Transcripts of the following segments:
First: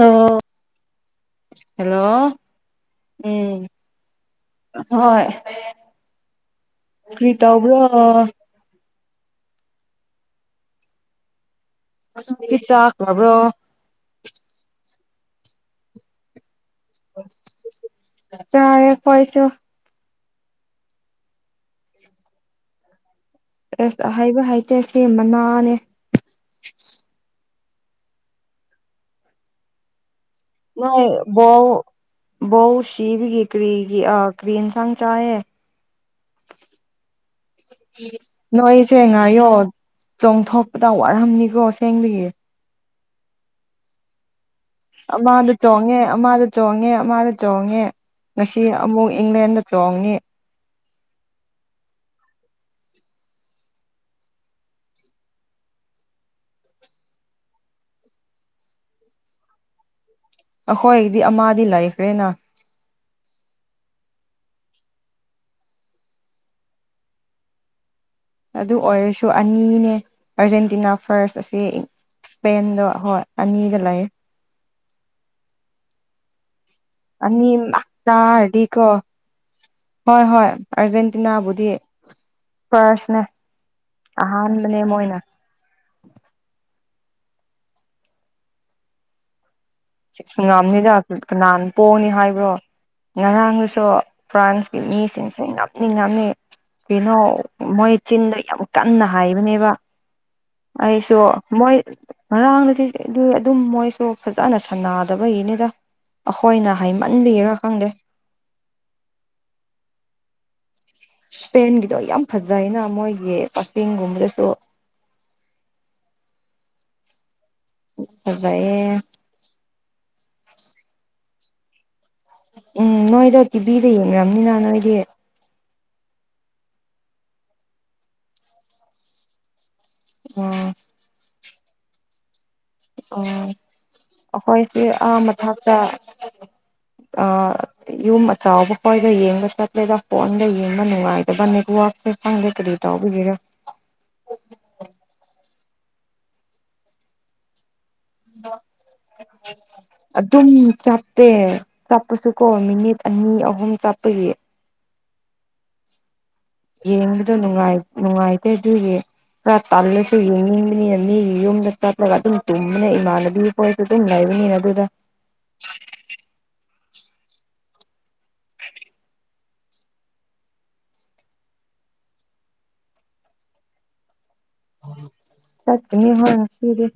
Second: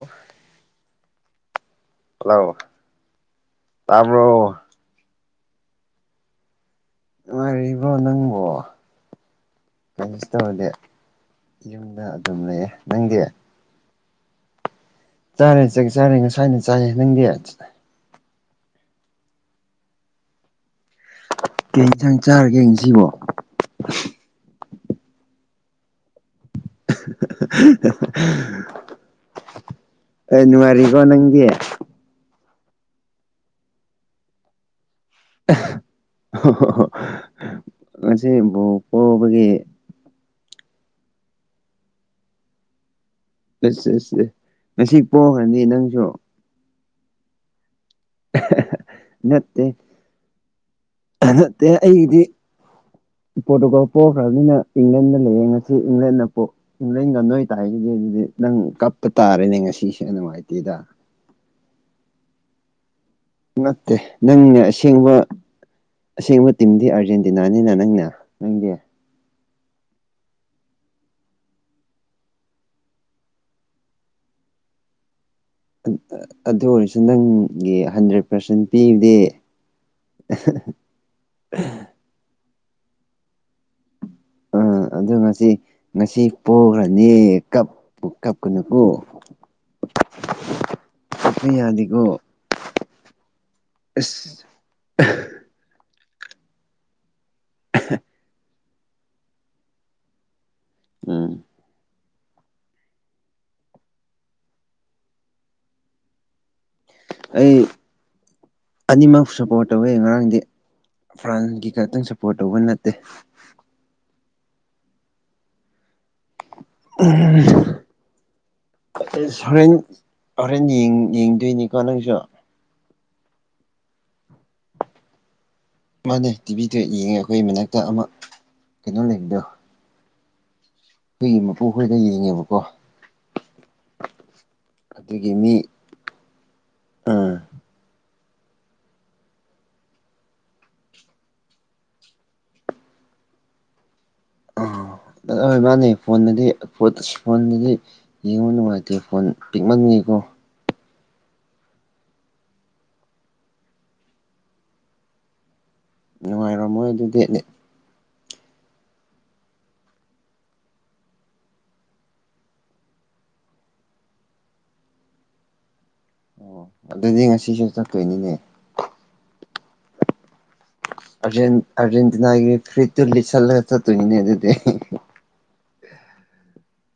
ꯑꯣ hello hello ꯎꯝ ꯇꯥꯕ꯭ꯔꯣ ꯍꯣꯏ ꯀꯔꯤ ꯇꯧꯕ꯭ꯔꯣ ꯅꯨꯡꯉꯥꯏꯔꯤꯕ꯭ꯔꯣ ꯅꯪꯕꯣ ꯀꯩꯅꯁ ꯇꯧꯔꯗꯤ ꯌꯨꯝꯗ ꯑꯗꯨꯝ ꯇꯤ ꯂꯩꯌꯦꯦ ꯅꯪꯗꯤ ꯆꯥꯈ꯭ꯔꯕ꯭ꯔꯣ ꯆꯥꯔꯦ ꯆꯒꯦ ꯆꯥꯔꯦ ꯉꯁꯋꯥꯥꯏꯅ ꯆꯥꯏꯔꯦ ꯅꯪꯗꯤ ꯆꯥꯦ ꯐꯣꯏꯁꯨ ꯀ ꯌꯦꯟꯁꯥꯡ ꯆꯥꯔꯒꯦ ꯉꯁꯤꯕꯣ ꯑꯦꯁ ꯑꯍꯥꯏꯕ ꯍꯥꯏꯇꯦ ꯁꯤ ꯃꯅꯥꯅꯦ ꯑꯩ ꯉꯔꯤꯀꯣ ꯅꯪꯗꯤ ꯕꯧ ꯁꯤꯕꯤꯒꯤ ꯀꯔꯤꯒꯤ ꯑꯥ ꯀ꯭ꯔꯤ ꯌꯦꯟꯁꯥꯡ ꯆꯥꯏꯌꯦ ꯑꯣ ꯅꯣꯏꯁꯦ ꯉꯥꯏꯌꯣ ꯆꯣꯡꯊꯣꯛꯄꯗ ꯋꯥꯔꯝꯅꯤꯀꯣ ꯁꯦꯡꯗꯨꯒꯤ ꯑꯦ ꯑꯦ ꯑꯃ ꯃꯥ ꯑꯗꯨ ꯆꯣꯡꯉꯦ ꯃꯥꯗ ꯆꯣꯡꯉꯦ ꯑꯃꯗ ꯆꯣꯡꯉꯦ ꯉꯁꯤ ꯑꯃꯨꯛ ꯏꯪꯂꯦꯟꯗ ꯆꯣꯡꯉ ꯠꯇꯦ ꯑꯩꯗꯤ ꯄꯣꯔꯇꯨꯒꯜ ꯄꯣꯛꯈ꯭ꯔꯕꯅꯤꯅ ꯏꯪꯂꯦꯟꯗ ꯂꯌꯦꯡ ꯉꯁꯤ ꯏꯪꯂꯦꯟꯗ ꯄꯣꯛ ꯏꯡꯂꯦꯟꯒ ꯅꯣꯏ ꯇ ꯍꯥꯏꯒꯤꯗꯤ ꯑꯗꯨꯗꯤ ꯅꯪ ꯀꯞꯄ ꯇꯥꯔꯦꯅꯦ ꯉꯁꯤꯁꯦ ꯅꯨꯡꯉꯥꯏꯇꯦ ꯑꯩꯈꯣꯏꯗꯤ ꯑꯃꯗꯤꯗꯤ ꯂꯩꯈ꯭ꯔꯦꯅ ꯅꯠꯇꯦ ꯅꯪꯅꯦ ꯑꯁꯦꯡꯕ ꯑꯁꯦꯡꯕ ꯇꯤꯝꯗꯤ ꯑꯥꯔꯖꯦꯟꯇꯤꯅꯥꯅꯤꯅ ꯅꯪꯅꯦ ꯑꯗꯨ ꯑꯣꯏꯁ ꯁ ꯑꯅꯤꯅꯦ ꯑꯥꯔꯖꯦꯟꯇꯤꯅꯥ ꯐꯥꯔꯁ ꯑꯁꯤ ꯏꯁꯄꯦꯟꯗ ꯍꯣꯏ ꯑꯅꯤꯗ ꯂꯩꯌꯦꯦ ꯑꯗꯨ ꯍꯣ ꯑꯅꯤꯇꯥꯔꯗꯤ ꯀ ꯍ ꯍ ꯑꯔꯖꯦꯟꯇꯤꯅꯥꯕꯨꯗꯤ ꯄꯔꯁꯅꯦ ꯑꯥ ꯑꯗꯨꯣ ꯉꯁꯤ ꯉꯁꯤ ꯄꯣꯈ꯭ꯔꯅꯤ ꯀꯞ ꯀꯞꯀꯅꯨꯀꯣ ꯉꯅꯤꯗ ꯀꯞꯄ ꯀꯅꯥꯅ ꯌꯥꯗꯦꯀꯣ ꯄꯣꯛꯑꯅꯤ ꯍꯥꯏꯕ꯭ꯔꯣ ꯉꯔꯥꯡꯗꯨꯁꯨ ꯑꯁ ꯐ꯭ꯔꯥꯟꯁ ꯃꯤꯁꯤꯡꯁꯦ ꯉꯝꯅꯤ ꯉꯝꯃꯤ ꯀꯩꯅꯣ ꯃꯣꯏ ꯆꯤꯟꯗꯣ ꯌꯥꯝ ꯀꯟꯅ ꯍꯥꯏꯕꯅꯦꯕ ꯑꯩꯁꯨ ꯎꯝ ꯃꯣꯏ ꯉꯔꯥꯡꯗꯗꯤ ꯑꯗꯨꯝ ꯃꯣꯏꯁꯨ ꯐꯖꯅ ꯁꯥꯟꯅꯗꯕꯒꯤꯅꯤꯗ ꯑꯩꯈꯣꯏꯅ ꯍꯥꯏꯃꯟꯕꯤꯔꯥ ꯑꯩ ꯈꯪꯗꯦ ꯑꯅꯤꯃꯛ ꯁꯄꯣꯔꯠ ꯇꯧꯋꯤ ꯉꯔꯥꯡꯗꯤ ꯐ꯭ꯔꯥꯟꯁꯀꯤ ꯏꯁꯄꯦꯟꯒꯤꯗꯣ ꯈꯛꯇꯪ ꯌꯥꯝ ꯁꯞꯄꯣꯔꯠ ꯇꯧꯕ ꯐꯖꯩꯅ ꯅꯠꯇꯦ ꯃꯣꯏꯒꯤ ꯀꯛꯆꯤꯡꯒꯨꯝꯕꯗꯁꯨ ꯑ ꯎꯠꯇꯔꯦꯌꯦ ꯑꯦꯁ ꯍꯣꯔꯦꯟ ꯍꯣꯔꯦꯟ ꯌꯦꯡꯗꯣꯏꯅꯤꯀꯣ ꯅꯪꯁꯨ ꯎꯝ ꯅꯣꯏꯗꯣ ꯇꯤꯕꯤꯗ ꯌꯦꯡꯅꯝꯅꯤꯅ ꯅꯣꯏꯗꯤ ꯃꯥꯅꯦ ꯇꯤꯚꯤꯗ ꯌꯦꯡꯉꯦ ꯑꯩꯈꯣꯏ ꯃꯅꯥꯛꯇ ꯑꯃ ꯀꯩꯅꯣ ꯂꯩꯕꯗꯣ ꯑꯣ ꯑꯩꯈꯣꯏꯒꯤ ꯃꯄꯨꯈꯣꯏꯗ ꯌꯦꯡꯉꯦꯕꯀꯣ ꯑꯣ ꯑꯩꯈꯣꯏꯁꯦ ꯑꯗꯨꯒꯤ ꯑꯍꯝꯕ ꯃꯤ ꯊꯥꯛꯛꯇ ꯑꯥ ꯌꯨꯝ ꯑꯆꯥꯎꯕ ꯈ꯭ꯣꯏꯒ ꯌꯦꯡꯕ ꯆꯠꯂꯦꯗ ꯐꯣꯟꯒ ꯌꯦꯡꯕ ꯅꯨꯡꯉꯥꯏꯗꯕ ꯅꯦꯠꯋꯔꯥꯛꯁꯦ ꯐꯪꯗꯦ ꯀꯔꯤ ꯇꯕꯤ ꯀꯔꯥ ꯑꯣꯏ ꯃꯥꯅꯦ ꯐꯣꯟꯗꯗꯤ ꯐꯣꯟꯗꯗꯤ ꯌꯦꯡꯉꯣ ꯅꯨꯡꯉꯥꯏꯇꯦ ꯐꯣꯟ ꯄꯤꯛꯃꯅꯤꯡꯉꯤꯀꯣ ꯑꯗꯨꯝ ꯆꯠ ꯇꯦ ꯆꯠꯄꯁꯨ ꯀꯣ ꯃꯤꯅꯤꯠ ꯑꯅꯤ ꯑꯍꯨꯝ ꯆꯞꯄꯒꯤ ꯅꯨꯡꯉꯥꯏꯔꯣꯝ ꯌꯦꯡꯕꯗꯣꯅꯨꯡ ꯅꯨꯡꯉꯥꯏꯇꯦ ꯑꯗꯨꯏꯒꯤ ꯈꯔ ꯄꯜꯂꯁꯨ ꯌꯦꯡꯅꯤꯡꯕꯅꯤ ꯃꯤ ꯌꯨꯝꯗ ꯆꯠꯂꯒ ꯑꯗꯨꯝ ꯇꯨꯝꯅ ꯏꯃꯥꯟꯅꯕꯤ ꯍꯣꯏꯁꯨ ꯑꯗꯨꯝ ꯂꯏꯕꯅꯤꯅ ꯑꯗꯨꯗ ꯑꯣ ꯑꯗꯨꯗꯤ ꯉꯁꯤꯁꯨ ꯆꯠꯇꯣꯏꯅꯤꯅꯦ ꯑꯔꯖꯦꯟ ꯑꯔꯖꯦꯟꯇꯤꯅꯥꯒꯤ ꯀ꯭ꯔꯔꯤ ꯇ ꯂꯤ ꯆꯂ ꯇꯣ ꯏꯅꯦ ꯑꯗꯨꯗꯗꯤ ꯆꯠꯅꯤ ꯍꯅ ꯁꯤꯗꯤ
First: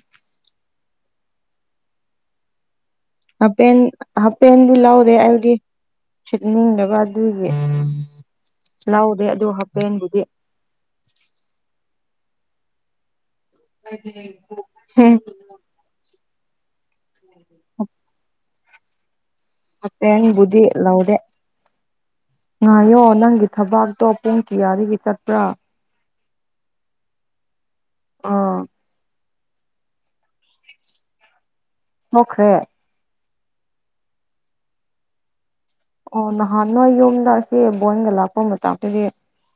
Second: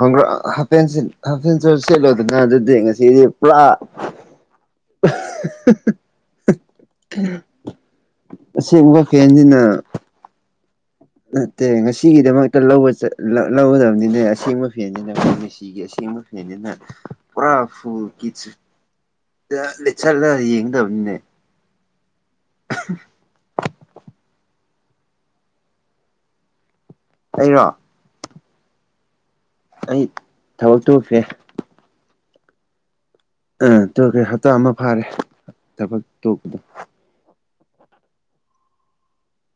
ꯍꯪ꯭ꯔ ꯍꯥꯦꯟ ꯍꯥꯦꯟꯁꯨ ꯁꯦꯠꯂꯣꯗꯅ ꯑꯗꯨꯗꯤ ꯉꯁꯤ ꯍꯥꯄꯦꯟ ꯍꯥꯞꯐꯦꯟꯦꯟꯕꯨ ꯂꯧꯥꯎꯔꯦ ꯑꯩꯗꯤ ꯁꯤꯠꯅꯤꯡꯉꯒ ꯑꯗꯨꯒꯤ ꯑꯁꯦꯡꯕ ꯂꯗꯦ ꯑꯗꯨ ꯐꯦꯟꯁꯤꯅ ꯍꯥꯄꯦꯟꯕꯨꯗꯤ ꯅꯠꯇꯦ ꯉꯁꯤꯒꯤꯗꯃꯛꯇ ꯂꯧꯒꯗꯕꯅꯤꯅꯦ ꯑꯁꯦꯡꯕ ꯐꯦꯟꯅꯤꯅ ꯈꯁꯦ ꯁꯤ ꯁꯤꯕ ꯐꯅꯤꯅ ꯄꯨꯔꯥ ꯐꯨꯜ ꯀꯆ ꯠꯠ ꯆꯠꯂ ꯍꯥꯄꯦꯟꯕꯨꯗꯤ ꯌꯦꯡꯗꯕꯅꯤꯅꯦ ꯂꯧꯗꯦ ꯉꯥꯏꯌꯣ ꯅꯪꯒꯤ ꯊꯕꯥꯛꯇꯣ ꯄꯨꯡ ꯀꯌꯥꯗꯒꯤ ꯆꯠꯄ꯭ꯔꯥ ꯑꯩꯔꯣ ꯑꯥ ꯑꯩ ꯊꯕ ꯇꯨꯁꯦ ꯃꯈ꯭ꯔꯦ ꯑ ꯇ ꯀꯩ ꯍꯞꯇꯥ ꯑꯃ ꯐꯥꯔꯦ ꯊꯕꯛ ꯑꯣ ꯇꯣꯛꯄꯗꯣ ꯅꯍꯥꯟ ꯅꯋꯥ ꯌꯨꯝꯝꯗ ꯁꯤ ꯕꯣꯟꯒ ꯂꯥꯛꯄ ꯃꯇꯥꯡꯗꯗꯤ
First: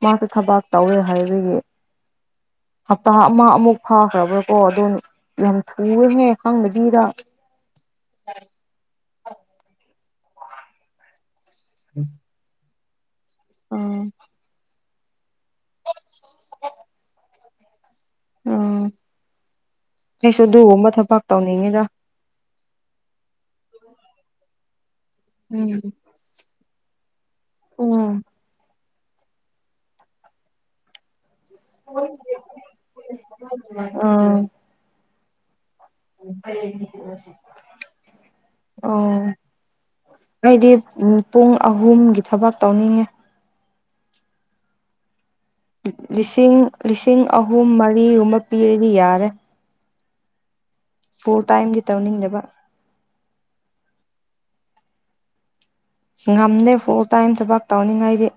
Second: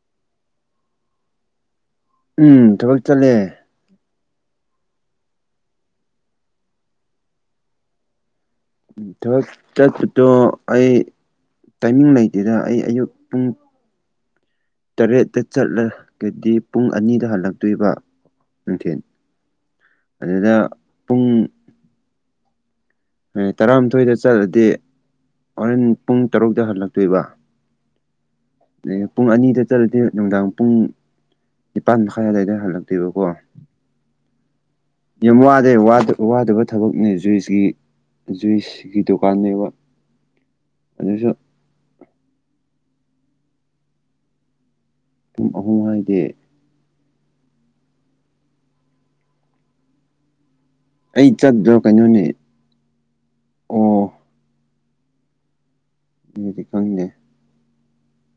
ꯃꯍꯥꯛꯇ ꯊꯕꯥꯛ ꯇꯧꯔꯦ ꯍꯥꯏꯕꯒꯤ ꯎꯝ ꯊꯕꯛ ꯑꯇꯥ ꯆꯠꯂꯦ ꯑꯃ ꯑꯃꯨꯛ ꯐꯥꯈ꯭ꯔꯕ꯭ꯔꯥꯀꯣ ꯑꯗꯨꯣ ꯌꯥꯝ ꯊꯨꯔꯍꯦ ꯍꯪꯕꯒꯤꯗ ꯊꯕꯛ ꯆꯠꯄꯗꯣ ꯑꯩ ꯇꯥꯏꯃꯤꯡ ꯂꯩꯇꯦꯗ ꯑꯩ ꯑꯌꯨꯛ ꯄꯨꯡ ꯎꯝ ꯇꯔꯦꯠꯇ ꯆꯠꯂꯒꯗꯤ ꯄꯨꯡ ꯑꯅꯤꯗ ꯍꯜꯂꯛꯇꯣꯏꯕ ꯑꯥ ꯅꯨꯡꯊꯜ ꯑꯩꯁꯨ ꯑꯗꯨꯗ ꯑꯗꯨꯒꯨꯝꯕ ꯊꯕꯛ ꯄꯨꯡ ꯇꯧꯅꯤꯡꯉꯤꯗ ꯍꯣꯏ ꯇꯔꯥꯃꯥꯊꯣꯏꯗ ꯆꯠꯂꯗꯤ ꯎꯝ ꯍꯣꯔꯦꯟ ꯄꯨꯡ ꯇꯔꯨꯛꯇ ꯍꯜꯂꯛꯇꯣꯏꯕ ꯎꯝ ꯑ ꯄꯨꯡ ꯑꯅꯤꯗ ꯆꯠꯂꯗꯤ ꯅꯨꯡꯗꯥꯡ ꯄꯨꯡ ꯅꯤꯄꯥꯟ ꯃꯈꯥꯏ ꯑꯋꯥꯏꯗ ꯍꯜꯂꯛꯇꯣꯏꯕꯀꯣ ꯑꯥ ꯌꯥꯝ ꯋꯥꯗꯦ ꯋꯥꯗ ꯋꯥꯗꯕ ꯊꯕꯛꯅꯦ ꯖꯨꯏꯁꯀꯤ ꯖꯨꯏꯁꯀꯤ ꯑꯣ ꯗꯨꯀꯥꯟꯅꯦꯕ ꯑꯩꯗꯤ ꯑꯗꯨꯁꯨ ꯄꯨꯡ ꯑꯍꯨꯝꯒꯤ ꯊꯕꯛ ꯇꯧꯅꯤꯡꯉꯤ ꯄꯨꯡ ꯑꯍꯨꯝ ꯍꯥꯏꯗꯤ ꯂꯤꯁꯤꯡ ꯂꯤꯁꯤꯡ ꯑꯍꯨꯝ ꯃꯔꯤꯒꯨꯝꯕ ꯄꯤꯔꯗꯤ ꯌꯥꯔꯦ ꯑꯩ ꯐꯨꯜ ꯆꯠꯇ꯭ꯔꯣ ꯇꯥꯏꯝꯗꯤ ꯀꯩꯅꯣꯅꯦ ꯇꯧꯅꯤꯡꯗꯕ ꯑꯣ ꯑꯗꯨꯗꯤ ꯉꯝꯗꯦ ꯐꯜ ꯈꯪꯗꯦ ꯇꯥꯏꯝ ꯊꯕꯛ ꯇꯧꯅꯤꯡꯉꯥꯏꯗꯤ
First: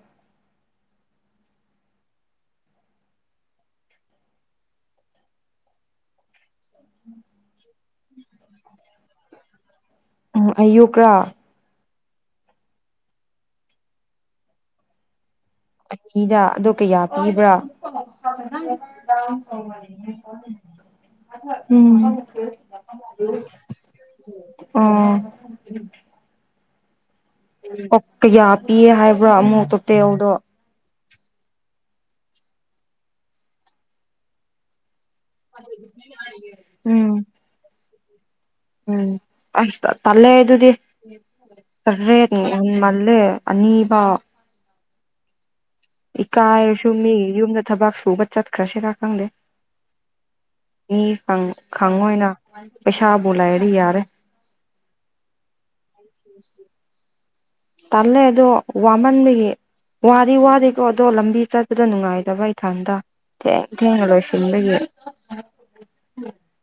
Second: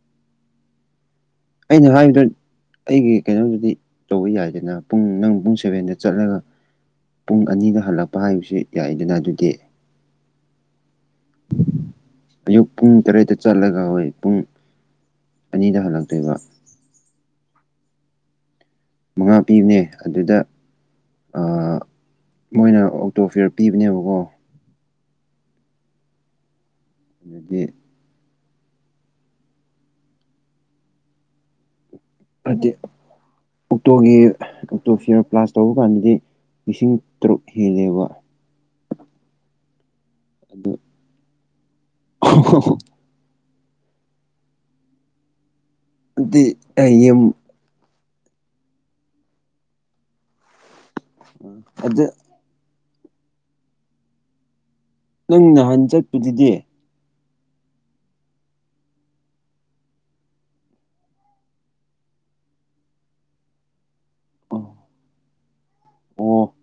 ꯑꯩꯅ ꯍꯥꯏꯗ ꯑꯩꯒꯤ ꯀꯩꯅꯣꯗꯨꯗꯤ ꯇꯧꯕ ꯌꯥꯏꯗꯅ ꯄꯨꯡ ꯅꯪ ꯄꯨꯡ ꯁꯦꯚꯦꯟꯗ ꯆꯠꯂꯒ ꯄꯨꯡ ꯑꯅꯤꯗ ꯍꯜꯂꯛꯄ ꯍꯥꯏꯕꯁꯨ ꯌꯥꯏꯗꯅ ꯑꯗꯨꯗꯤ ꯎꯝ ꯑꯌꯨꯛꯀ꯭ꯔꯥ ꯑꯌꯨꯛ ꯄꯨꯡ ꯇꯔꯦꯠꯇ ꯆꯠꯂꯒ ꯍꯣꯏ ꯄꯨꯡ ꯑꯅꯤꯗ ꯑꯗꯣ ꯀꯌꯥ ꯄꯤꯕ꯭ꯔꯥ ꯃꯉꯥ ꯄꯤꯕꯅꯦ ꯑꯗꯨꯗ ꯎꯝ ꯃꯣꯏꯅ ꯑꯣꯛꯇꯣ ꯐꯤꯌꯔ ꯄꯤꯕꯅꯦꯕꯀꯣ ꯑ ꯑꯗꯨꯗꯤ ꯑꯣꯛꯇ ꯀꯌꯥ ꯄꯤꯌꯦ ꯍꯥꯏꯕ꯭ꯔꯥ ꯑꯃꯨꯛ ꯇꯣꯇꯦꯜꯗꯣ ꯍꯥꯏꯗꯤ ꯑꯣꯛꯇꯣꯒꯤ ꯑꯣꯛꯇꯣ ꯐꯤꯌꯔ ꯀ꯭ꯂꯥꯁ ꯇꯧꯕ ꯀꯥꯟꯗꯗꯤ ꯂꯤꯁꯤꯡ ꯎꯝ ꯇꯔꯨꯛ ꯍꯦꯜꯂꯦꯕ ꯎꯝ ꯑꯁ ꯇꯜꯂꯦ ꯑꯗꯨꯗꯤ ꯑꯗꯨ ꯇꯔꯦꯠ ꯍꯦꯟꯃꯜꯂꯦ ꯑꯅꯤꯕꯥꯎ ꯑꯗꯨꯗꯤ ꯏꯀꯥꯏꯔꯁꯨ ꯑꯩ ꯌꯨꯝ ꯃꯤꯒꯤ ꯌꯨꯝꯗ ꯊꯕꯛ ꯁꯨꯕ ꯆꯠꯈ꯭ꯔꯁꯤꯔ ꯈꯪꯗꯦ ꯃꯤ ꯈꯪꯕ ꯑꯗ ꯑꯣꯢꯅ ꯄꯩꯁꯥꯕꯨ ꯂꯥꯏꯗꯤ ꯌꯥꯔꯦ ꯅꯪ ꯅꯍꯥꯟ ꯆꯠꯄꯗꯨꯗꯤ ꯇꯜꯂꯦ ꯑꯗꯣ ꯋꯥꯃꯟꯕꯒꯤ ꯋꯥꯗꯤ ꯋꯥꯗꯦꯀꯣ ꯑꯗꯣ ꯂꯝꯕꯤ ꯆꯠꯄꯗ ꯅꯨꯡꯉꯥꯏꯇꯕ ꯏꯊꯟꯗ ꯊꯦꯡ ꯊꯦꯡꯅ ꯂꯣꯏꯁꯤꯟꯕꯒꯤ ꯑꯣ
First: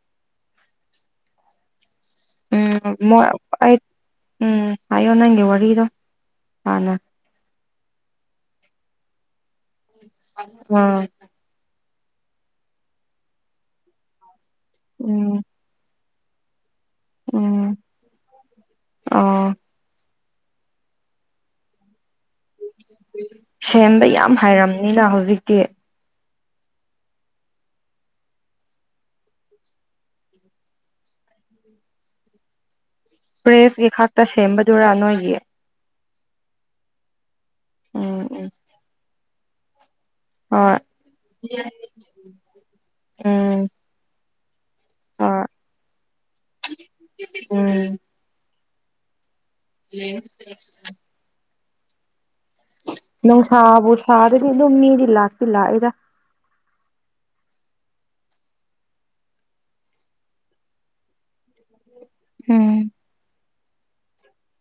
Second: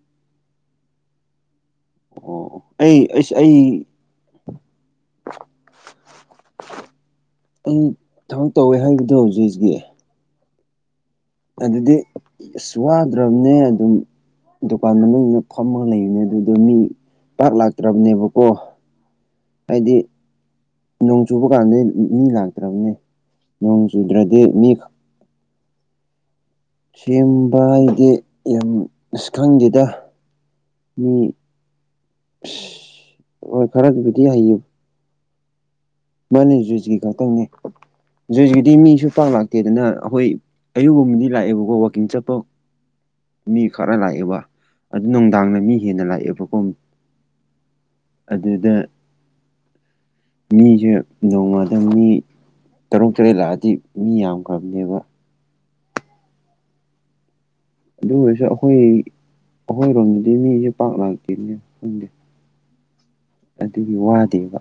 ꯑꯣ ꯎꯝ ꯑꯩ ꯃꯣꯢ ꯑꯩꯁ ꯑꯩ ꯎꯝ ꯍꯥꯏꯌꯣ ꯅꯪꯒꯤ ꯋꯥꯔꯤꯗꯣ ꯍꯥꯟꯅ ꯑꯩ ꯊꯕꯛ ꯇꯧꯋꯦ ꯍꯥꯏꯕꯗꯣ ꯍꯧꯖꯤꯛ ꯍꯧꯖꯤꯀꯤ ꯎꯝ ꯑꯗꯨꯗꯤ ꯑꯁ ꯋꯥꯗ꯭ꯔꯕꯅꯦ ꯑꯗꯨꯝ ꯗꯨꯀꯥꯟ ꯃꯅꯨꯡꯗ ꯎꯝ ꯐꯝꯃꯒ ꯂꯩꯕꯅꯦ ꯑꯗꯨ ꯑꯗꯨ ꯃꯤ ꯄꯥꯛ ꯎꯝ ꯂꯥꯛꯇ꯭ꯔꯕꯅꯦꯕꯀꯣ ꯑꯣ ꯍꯥꯏꯗꯤ ꯅꯣꯡ ꯆꯨꯕ ꯀꯥꯟꯗꯗꯤ ꯃꯤ ꯂꯥꯛꯇ꯭ꯔꯕꯅꯤ ꯅꯣꯡ ꯆꯨꯗ꯭ꯔꯗꯤ ꯃꯤ ꯅꯪ ꯍꯧꯖꯤꯛ [unintelligible] ꯁꯦꯝꯕ ꯍꯥꯏꯗꯤ ꯌꯥꯝ ꯑꯁ ꯈꯪꯗꯦꯗ ꯃꯤ ꯑꯁ [inaudible] ꯍꯣꯏ ꯄ꯭ꯔꯦꯁꯀꯤ ꯈꯔꯕꯨꯗꯤ ꯈꯛꯇ ꯍꯩꯌꯦ ꯁꯦꯝꯕꯗꯨꯔꯥ ꯅꯣꯏꯒꯤ ꯃꯥꯅꯦ ꯖꯨꯏꯁꯀꯤ ꯈꯛꯇꯪꯅꯦ ꯎꯝ ꯎꯝ ꯖꯨꯏꯁꯀꯤꯗꯤ ꯃꯤꯁꯨ ꯄꯥꯛ ꯂꯥꯛꯇꯦꯗꯅ ꯑꯈꯣꯏ ꯍꯣꯏ ꯑꯌꯨꯛꯒꯨꯝꯕꯗꯤ ꯂꯥꯛꯑꯦꯕꯀꯣ ꯋꯥꯛꯀꯤꯡ ꯆꯠꯄ ꯃꯤ ꯎꯝ ꯈꯔ ꯂꯥꯛꯑꯦꯕ ꯑꯗꯨ ꯍꯣꯏ ꯅꯨꯡꯗꯥꯡꯗ ꯃꯤ ꯍꯦꯟꯅ ꯂꯥꯛꯑꯦꯕꯀꯣ ꯎꯝ ꯑꯗꯨꯗ ꯃꯤꯁꯦ [unintelligible] ꯅꯣꯡꯃꯗ ꯃꯤ ꯇꯔꯨꯛ ꯇꯔꯦꯠ ꯂꯥꯛꯑꯗꯤ ꯅꯨꯡꯁꯥꯕꯨ ꯃꯤ ꯁꯥꯔꯗꯤ ꯑꯗꯨꯝ ꯌꯥꯝꯈ꯭ꯔꯕꯅꯦꯕ ꯃꯤꯗꯤ ꯂꯥꯛꯇꯤ ꯂꯥꯛꯢꯗ ꯑꯗꯨ ꯑꯣꯏꯔꯁꯨ ꯑꯩꯈꯣꯏ ꯑꯩꯈꯣꯏꯔꯣꯝꯗꯗꯤ ꯃꯤꯁꯦ ꯄꯥꯛ ꯂꯥꯛꯇꯦꯅꯦ ꯈꯪꯗꯦ ꯎꯝ ꯑꯗꯨꯒꯤ ꯋꯥꯗꯦꯕ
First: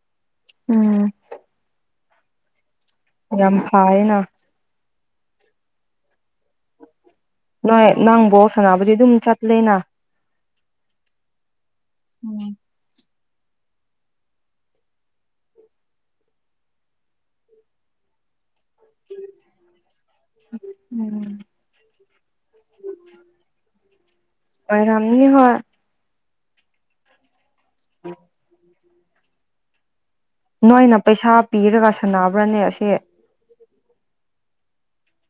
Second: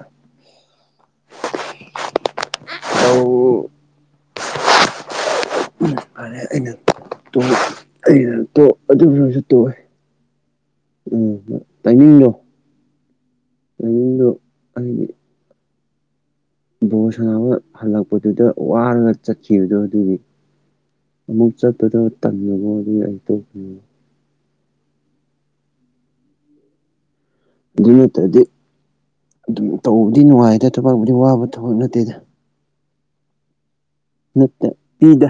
ꯎꯝ ꯌꯥꯝ ꯐꯥꯌꯦꯅ ꯎꯝ ꯐꯔꯦ ꯑꯩꯅ ꯇꯣꯛ ꯅꯣꯏ ꯅꯪ ꯑꯩꯅ ꯕꯣꯜ ꯇꯣꯛ ꯁꯥꯟꯅꯕꯗꯤ ꯑꯗꯨ ꯑꯗꯨꯝ ꯑꯣꯢꯔꯁꯨ ꯇꯣꯛꯑꯦ ꯆꯠꯂꯦꯅ ꯎꯝ ꯇꯥꯏꯃꯤꯡꯗꯣ ꯎꯝ ꯇꯥꯢꯃꯤꯡꯗꯣ ꯍꯥꯏꯗꯤ ꯕꯣꯜ ꯁꯥꯟꯅꯕ ꯍꯜꯂꯛꯄꯗꯨꯗ ꯋꯥꯔꯒ ꯆꯠꯈꯤꯕꯗꯣ ꯑꯗꯨꯒꯤ ꯎꯝ ꯑꯃꯨꯛ ꯆꯠꯄꯗꯣ ꯇꯜꯂꯕ ꯑꯗꯨꯒꯤ ꯑꯩ ꯇꯣꯛꯄꯅꯤ ꯑꯣꯢꯔꯝꯅꯤ ꯍꯣꯢ ꯑꯗꯨ ꯅꯠꯇ꯭ꯔꯗꯤ ꯑꯗꯨꯝ ꯇꯧꯕꯗꯤ ꯅꯨꯡꯉꯥꯏꯗ ꯊꯕꯛꯕꯨꯗꯤ ꯋꯥꯕ ꯊꯕꯛ ꯅꯠꯇꯦꯗ ꯈꯕ꯭ꯔꯅꯦ ꯑꯁꯦ ꯅꯠꯇꯦ ꯄꯤꯗꯦ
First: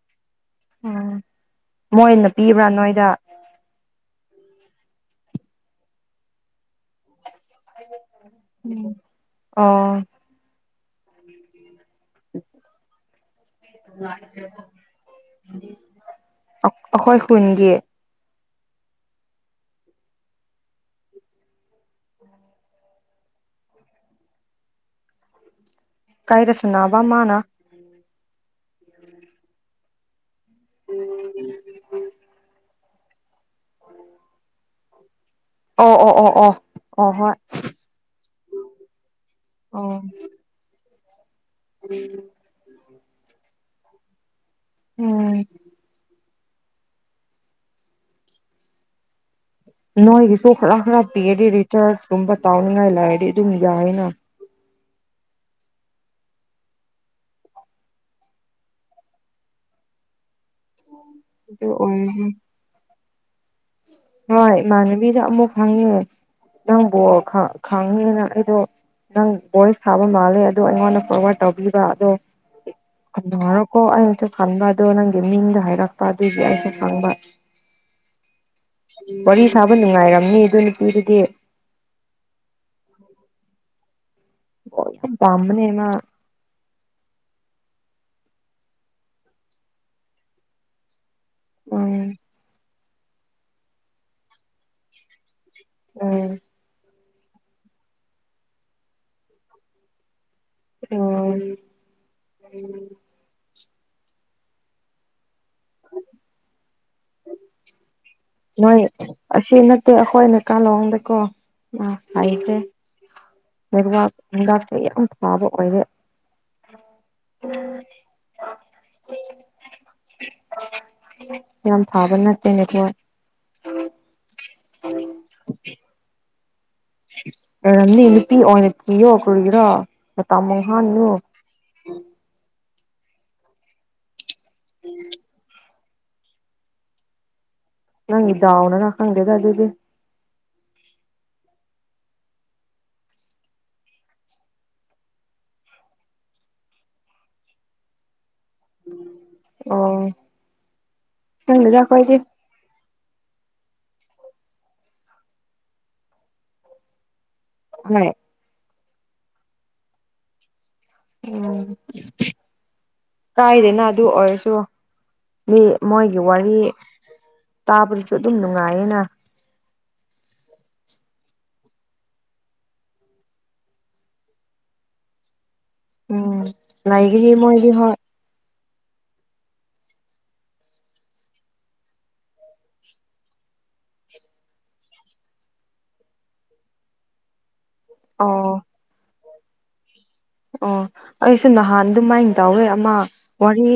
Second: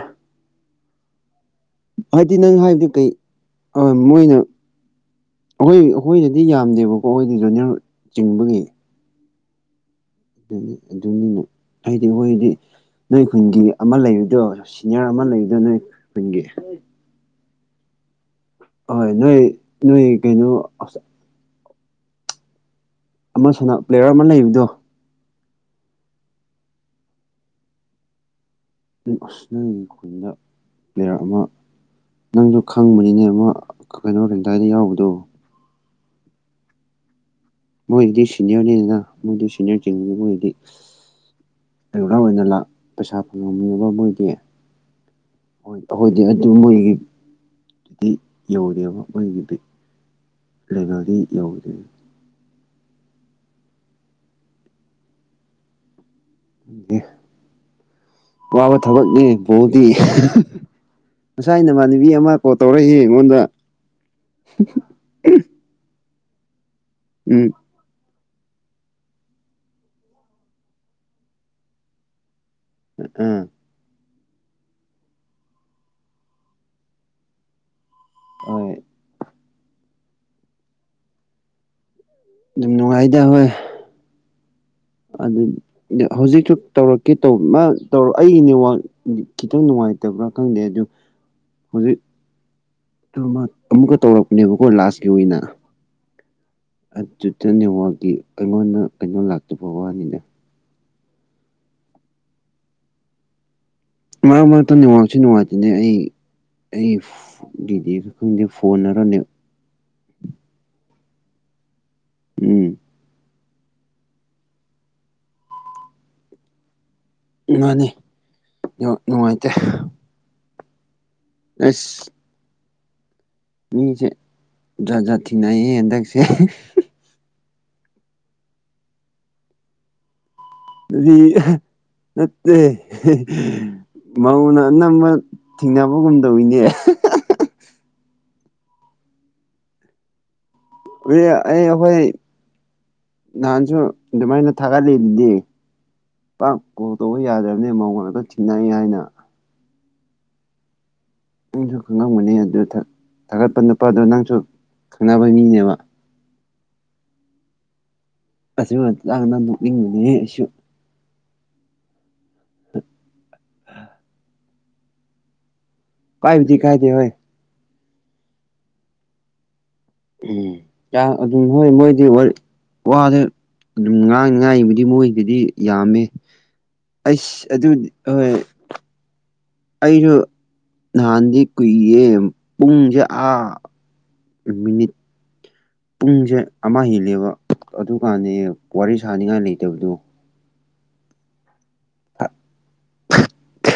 ꯎꯝ ꯃꯣꯏꯅ ꯄꯤꯕ꯭ꯔꯥ ꯅꯣꯏꯗ ꯑꯥ ꯃꯣꯏꯅ ꯑꯩꯈꯣꯏ ꯑꯩꯈꯣꯏꯗꯗꯤ ꯌꯥꯝꯗꯦꯕꯀꯣ ꯑꯩꯈꯣꯏꯗꯤ ꯖꯦꯅꯔꯦꯜ ꯆꯤꯡꯕꯒꯤ ꯑꯣ ꯑꯗꯨ ꯑꯗꯨꯅꯤꯅ ꯍꯥꯏꯗꯤ ꯑꯈꯣꯏꯗꯤ ꯅꯣꯏ ꯈꯨꯟꯒꯤ ꯑꯃ ꯂꯩꯕꯗꯣ ꯁꯤꯅꯤꯌꯥꯔ ꯑꯃ ꯂꯩꯕꯗꯣ ꯅꯣꯏ ꯀꯟꯒꯤ ꯑꯩꯈꯣꯏ ꯈꯨꯟꯒꯤ ꯍꯣꯏ ꯅꯣꯏ ꯅꯣꯏ ꯀꯩꯅꯣ ꯑꯁ ꯑꯃ ꯁꯅ ꯄ꯭ꯂꯦꯌꯔ ꯑꯃ ꯂꯩꯕꯗꯣ ꯀꯥꯏꯔꯁꯅꯥꯕ ꯃꯥꯅꯥ ꯑꯁ ꯅꯪꯒꯤ ꯈꯨꯟꯗ ꯄ꯭ꯂꯦꯌꯥꯔ ꯑꯃ ꯅꯪꯁꯨ ꯈꯪꯕꯅꯤꯅꯦ ꯑꯃ ꯀꯩꯅꯣꯔꯔꯤꯗꯥꯏꯗ ꯌꯥꯎꯕꯗꯣ ꯑꯣ ꯑꯣ ꯑꯣ ꯑꯣ ꯑꯣ ꯍꯣꯏ ꯃꯣꯏꯗꯤ ꯁꯤꯅꯤꯌꯔꯅꯤꯅꯤꯅ ꯃꯣꯏꯗꯤ ꯁꯤꯅꯤꯌꯔ ꯑꯣ ꯆꯤꯡꯕꯁ ꯃꯣꯏꯗꯤ ꯔꯤꯒꯨꯂꯔ ꯑꯣꯏꯅ ꯂ ꯄꯩꯁꯥ ꯐꯪꯉꯝꯃꯤꯕ ꯎꯝ ꯃꯣꯏꯗꯤꯣꯏ ꯗꯤ ꯑꯗꯨ ꯃꯣꯏꯒꯤꯗꯤ ꯌꯧꯔꯦꯕ ꯃꯣꯏꯒꯤꯗꯤ ꯅꯣꯏꯒꯤꯁꯨ ꯈꯔ ꯈꯔ ꯂꯦꯚꯦꯜꯗꯤ ꯄꯤꯔꯗꯤ ꯌꯧꯗꯦ ꯔꯤꯆꯥꯔꯖ ꯀꯨꯝꯕ ꯇꯥꯎꯅꯤꯡꯉꯥꯏ ꯂꯥꯛꯑꯗꯤ ꯑꯗꯨꯝ ꯌꯥꯏꯅ ꯋꯥꯕ ꯊꯕꯛꯅꯦ ꯄꯣꯗꯤ ꯉꯁꯥꯏ ꯑꯗꯨ ꯅꯃꯥꯟꯅꯕꯤ ꯑꯣꯏꯔꯁꯨ ꯑꯃ ꯀꯣꯜ ꯇꯧꯔꯛꯏꯁ ꯑꯩꯉꯣꯟꯗ ꯍꯣꯏ ꯏꯃꯥꯟꯅꯕꯤꯗ ꯑꯃꯨꯛ ꯈꯪꯉꯦ ꯅꯪꯕꯨ ꯎꯝ ꯈꯪꯉꯦꯅ ꯑꯩꯗꯣ ꯅꯪ ꯕꯣꯏꯁ ꯁꯥꯕ ꯃꯥꯜꯂꯦ ꯑꯗꯣ ꯑꯩꯉꯣꯟꯗ ꯐꯣꯔꯋꯥꯔꯗ ꯇꯧꯕꯤꯕ ꯑꯗꯣ ꯈꯟ ꯑꯥ ꯍꯥꯏꯔꯣꯀꯣ ꯑꯩꯅꯁꯨ ꯈꯟꯕ ꯑꯗꯣ ꯅꯪꯒꯤ ꯃꯤꯡꯗꯣ ꯍꯥꯏꯔꯛꯄ ꯑꯗꯨꯏꯗꯤ ꯑꯩꯁꯨ ꯈꯪꯕ ꯍꯣꯏ ꯋꯥꯔꯤ ꯁꯥꯕ ꯅꯨꯡꯉꯥꯏꯔꯝꯅꯤ ꯑꯗꯨ ꯅꯨꯄꯤꯗꯨꯗꯤ ꯑꯗꯨꯝ ꯅꯨꯡꯉꯥꯏꯗ ꯍꯣꯏ ꯑꯣ ꯌꯥꯝ ꯑꯗꯨ ꯄꯥꯝꯕꯅꯦ ꯃꯥ ꯍꯧꯖꯤꯛꯁꯨ ꯇꯧꯔꯛꯀꯦ ꯇꯧꯕ ꯃꯥ ꯇꯧꯔ ꯑꯩꯒꯤꯅꯦ ꯈꯤꯇꯪ ꯅꯨꯡꯉꯥꯏꯇꯕ꯭ꯔꯥ ꯈꯪꯗꯦ ꯑꯗꯨ ꯍꯧꯖꯤꯛ ꯎꯝ ꯑꯃꯨꯛꯀ ꯇꯧꯔꯛꯄꯅꯦꯕꯀꯣ ꯂꯥꯁꯀꯤ ꯑꯣꯏꯅ ꯎꯝ ꯇ꯭ꯋꯇꯔ ꯅꯦꯠꯋꯥꯛꯀꯤ ꯑꯩꯉꯣꯟꯗ ꯀꯩꯅꯣ ꯂꯥꯛꯇꯕ ꯋꯥꯅꯤꯅꯦ ꯎꯝ ꯃꯥ ꯃꯥ ꯇ ꯅꯨꯡꯉꯡꯁꯨ ꯅꯨꯡꯉꯥꯏꯇꯦ ꯁꯤꯅꯦ ꯑꯩ ꯑꯩ ꯗꯤꯗꯤꯒ ꯈꯪꯗꯦ ꯐꯣꯟꯅꯔꯅꯦ ꯁꯤ ꯅꯠꯇꯦ ꯑꯩꯈꯣꯏ ꯑꯅ ꯀꯥꯂꯣꯡꯗꯀꯣ ꯁꯈ꯭ꯔꯦ ꯎꯝ ꯂꯩꯕꯥꯛ ꯍꯗꯥꯛꯁꯦ ꯌꯥꯝ ꯊꯥꯕ ꯑꯣꯏꯔꯦ ꯉꯥꯅꯤ ꯅꯨꯡꯉꯥꯏꯇꯦ ꯌꯥꯝ ꯑꯁ ꯐꯥꯕꯅꯠꯇꯅꯦꯣ ꯃꯤꯁꯦ ꯖꯥꯠ ꯖꯥꯠ ꯊꯦꯡꯅꯩꯌꯦ ꯍꯟꯗꯛꯁꯦ ꯏ ꯅꯨꯄꯤꯤꯣꯅ ꯄꯤꯣ ꯀꯔꯒꯔꯣ ꯇꯃ ꯍꯥ ꯅꯠꯇꯦ ꯃꯧꯅ ꯅꯝꯕ ꯊꯤꯡꯅꯕ ꯉꯨꯝꯗꯧꯤꯅꯦ ꯅꯪ ꯏꯗꯥꯎꯅꯅ ꯈꯪꯒꯦꯗ ꯑꯗꯨꯗꯤ ꯑꯩ ꯑꯩꯈꯣꯏ ꯅꯍꯥꯟꯁꯨ ꯑꯗꯨꯃꯥꯏꯅ ꯊꯥꯒꯠꯂꯤꯗꯨꯗꯤ ꯄꯥꯛ ꯀꯣꯜ ꯇꯧꯕ ꯌꯥꯗ꯭ꯔꯕꯅꯤ ꯃꯉꯣꯟ ꯑꯗꯨ ꯊꯦꯡꯅꯏ ꯍꯥꯏꯅ ꯑꯣ ꯅꯪꯁꯨ ꯈꯪꯗꯦꯗ ꯑꯩꯈꯣꯏꯗꯤ ꯈꯪꯉꯝꯒꯅꯤ ꯑꯗꯨ ꯊꯥꯒꯠꯄ ꯅꯨꯄꯥꯗꯣ ꯅꯪꯁꯨ ꯈꯪꯅꯕ ꯃꯤꯅꯦꯕ ꯃ ꯑꯗꯨꯥꯡꯅ ꯅꯣꯛꯅꯤꯡꯕꯅꯦ ꯑꯩꯁꯨ ꯎꯝ ꯀꯥꯏꯗꯅ ꯑꯗꯨ ꯑꯣꯏꯔꯁꯨ ꯃꯣꯏꯒꯤ ꯀꯥꯏꯕꯨꯗꯤ ꯋꯥꯔꯤ ꯀꯥꯏꯗꯦ ꯍꯣꯏ ꯇꯥꯕꯗꯁꯨ ꯑꯗꯨꯝ ꯅꯨꯡꯉꯥꯏꯌꯦꯅ ꯎꯝ ꯑꯗꯨꯝ ꯍꯣꯏ ꯃꯣꯏꯗꯤ ꯋꯥꯗ ꯑꯗꯨꯝ ꯉꯥꯡ ꯉꯥꯏꯕꯨꯗꯤ ꯃꯣꯏꯗꯗꯤ ꯌꯥꯝꯃꯦ ꯎꯝ ꯂꯩꯒꯅꯤ ꯑꯩꯁ ꯃꯣꯏꯗꯤ ꯑꯗꯨꯗꯤ ꯍꯣꯏ ꯑꯩꯁꯨ ꯅꯍꯥꯟꯗꯤ ꯀꯨꯏꯌꯦ ꯄꯨꯡꯁꯦ ꯑꯥ ꯃꯤꯅꯤꯠ ꯄꯨꯡꯁꯦ ꯑꯃ ꯍꯦꯜꯂꯦꯕ ꯑꯗꯨꯀꯥꯟꯗ ꯑꯣ ꯋꯥꯔꯤ ꯁꯥꯅꯤꯡꯉꯥꯏ ꯂꯩꯇꯕꯗꯣ ꯑꯣ ꯑꯩꯁꯨ ꯅꯍꯥꯟ ꯑꯥ ꯑꯗꯨꯃꯥꯏꯅ ꯇꯧꯋꯦ ꯑꯃ ꯋꯥꯔꯤ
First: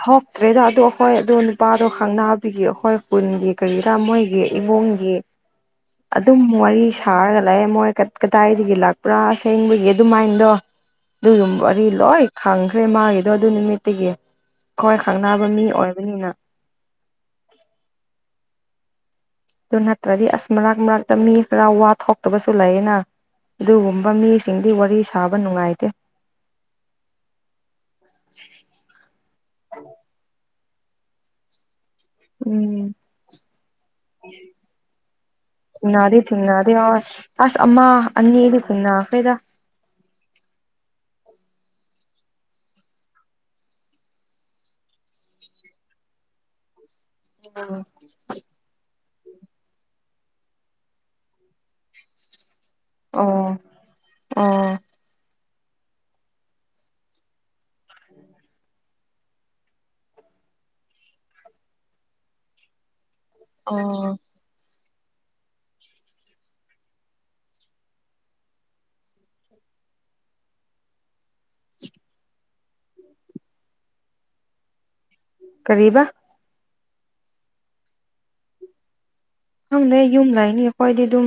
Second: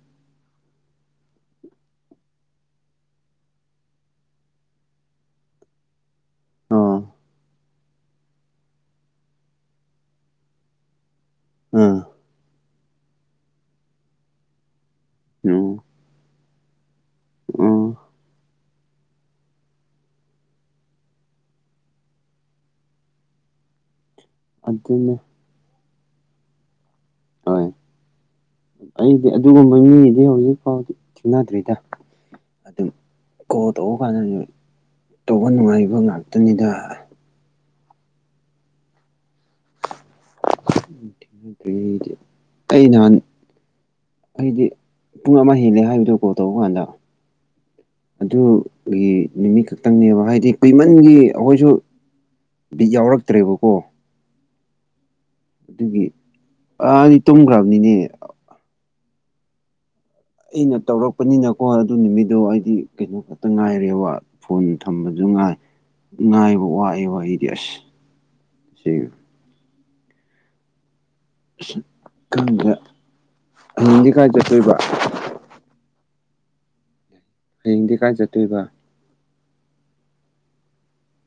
ꯊꯣꯛꯇ꯭ꯔꯦꯗ ꯑꯗꯣ ꯑꯩꯈꯣꯏ ꯑꯗꯣ ꯅꯨꯄꯥꯗꯣ ꯈꯪꯅꯕꯤꯒꯤ ꯑꯩꯈꯣꯏ ꯈꯨꯜꯒꯤ ꯀꯔꯤꯗ ꯃꯣꯏꯒꯤ ꯏꯃꯨꯡꯒꯤ [unintelligible] ꯑꯗꯨꯝ ꯋꯥꯔꯤ ꯑꯥ ꯁꯥꯔꯒ ꯂꯥꯛꯑꯦ ꯃꯣꯏ ꯀꯗꯥꯏꯗꯒꯤ ꯂꯥꯛꯄ꯭ꯔꯥ ꯁꯦꯡꯕꯒꯤ ꯑꯗꯨꯃꯥꯏꯅ ꯑꯗꯣ ꯑꯗꯨꯗꯨ ꯋꯥꯔꯤ ꯑꯥ ꯂꯣꯏ ꯈꯪꯈ꯭ꯔꯦ ꯃꯥꯒꯤꯗꯣ ꯑꯗꯨ ꯅꯨꯃꯤꯠꯇꯒꯤ ꯑꯩꯈꯣꯏ ꯈꯪꯅꯕ ꯃꯤ ꯎꯝ ꯑꯣꯏꯕꯅꯤꯅ ꯎꯝ ꯑꯗꯨ ꯅꯠꯇ꯭ꯔꯗꯤ ꯑꯁ ꯃꯔꯛ ꯃꯔꯛꯇ ꯃꯤ ꯈꯔ ꯋꯥ ꯊꯣꯛꯣꯛꯇꯕꯁꯨ ꯂꯩꯌꯦꯅ ꯑꯗꯨꯒꯨꯝꯕ ꯃꯤ ꯁꯤꯡꯗꯤ ꯋꯥꯔꯤ ꯑꯗꯨꯅꯦ ꯁꯥꯕ ꯅꯨꯡꯉꯥꯏꯇꯦ ꯍꯣꯏ ꯑꯩꯗꯤ ꯑꯗꯨꯒꯨꯝꯕ ꯃꯤꯗꯤ ꯍꯧꯖꯤꯛ ꯐꯥꯎꯗꯤ ꯊꯦꯡꯅꯗ꯭ꯔꯤꯗ ꯑꯗꯨꯝ ꯎꯝ ꯀꯣꯜ ꯇꯧꯕ ꯀꯥꯟꯗ ꯇꯧꯕ ꯅꯨꯡꯉꯥꯏꯕ ꯊꯅꯥꯗꯤ ꯉꯥꯛꯇꯅꯤꯗ ꯊꯤꯅꯥꯗ ꯑ ꯑꯁ ꯑꯝꯃꯥ ꯑꯅꯤꯗꯤ ꯊꯤꯅꯥ ꯑꯈꯦ ꯊꯦꯡꯅ꯭ꯔꯤ ꯑꯩ ꯅꯍꯥꯟ ꯑꯩꯗꯤ ꯄꯨꯡ ꯑꯃ ꯍꯦꯜꯂꯦ ꯍꯥꯏꯕꯗꯣ ꯀꯣꯜ ꯇꯧꯕ ꯀꯥꯟꯗ ꯎ ꯑꯗꯨꯒꯤ ꯅꯨꯃꯤꯠ ꯈꯛꯇꯪꯅꯦꯕ ꯍꯥꯏꯗꯤ ꯀꯃꯟꯒꯤ ꯑꯩꯈꯣꯏꯁꯨ ꯕꯤꯠ ꯌꯥꯎꯔꯛꯇ꯭ꯔꯦꯕꯀꯣ ꯑꯥ ꯑꯗꯨꯒꯤ ꯑꯅꯤ ꯇꯨꯝꯈ꯭ꯔꯕꯅꯤꯅꯦ ꯑꯩꯅ ꯇꯧꯔꯛꯄꯅꯤꯅꯀꯣ ꯑꯗꯨ ꯅꯨꯃꯤꯠꯇꯣ ꯑꯩꯗꯤ ꯀꯩꯅꯣ ꯈꯛꯇ ꯉꯥꯏꯔꯦꯕ ꯑꯣ ꯐꯣꯟ ꯊꯝꯕꯁꯨ ꯉꯥꯏ ꯉꯥꯏꯕ ꯋꯥꯏꯕ ꯑꯩꯗꯤ ꯑꯁ ꯁꯤ ꯍꯌꯦꯤꯡꯗꯤ ꯀꯥꯏ ꯆꯠꯇꯣꯏꯕ ꯀꯔꯤꯕꯥ ꯍꯌꯦꯡꯗꯤ ꯀꯥꯏ ꯆꯠꯇꯣꯏꯕ ꯈꯪꯗꯦ ꯌꯨꯝ ꯂꯩꯥꯛꯅꯤ ꯑꯩꯣꯏꯗꯤ ꯑꯗꯨꯝ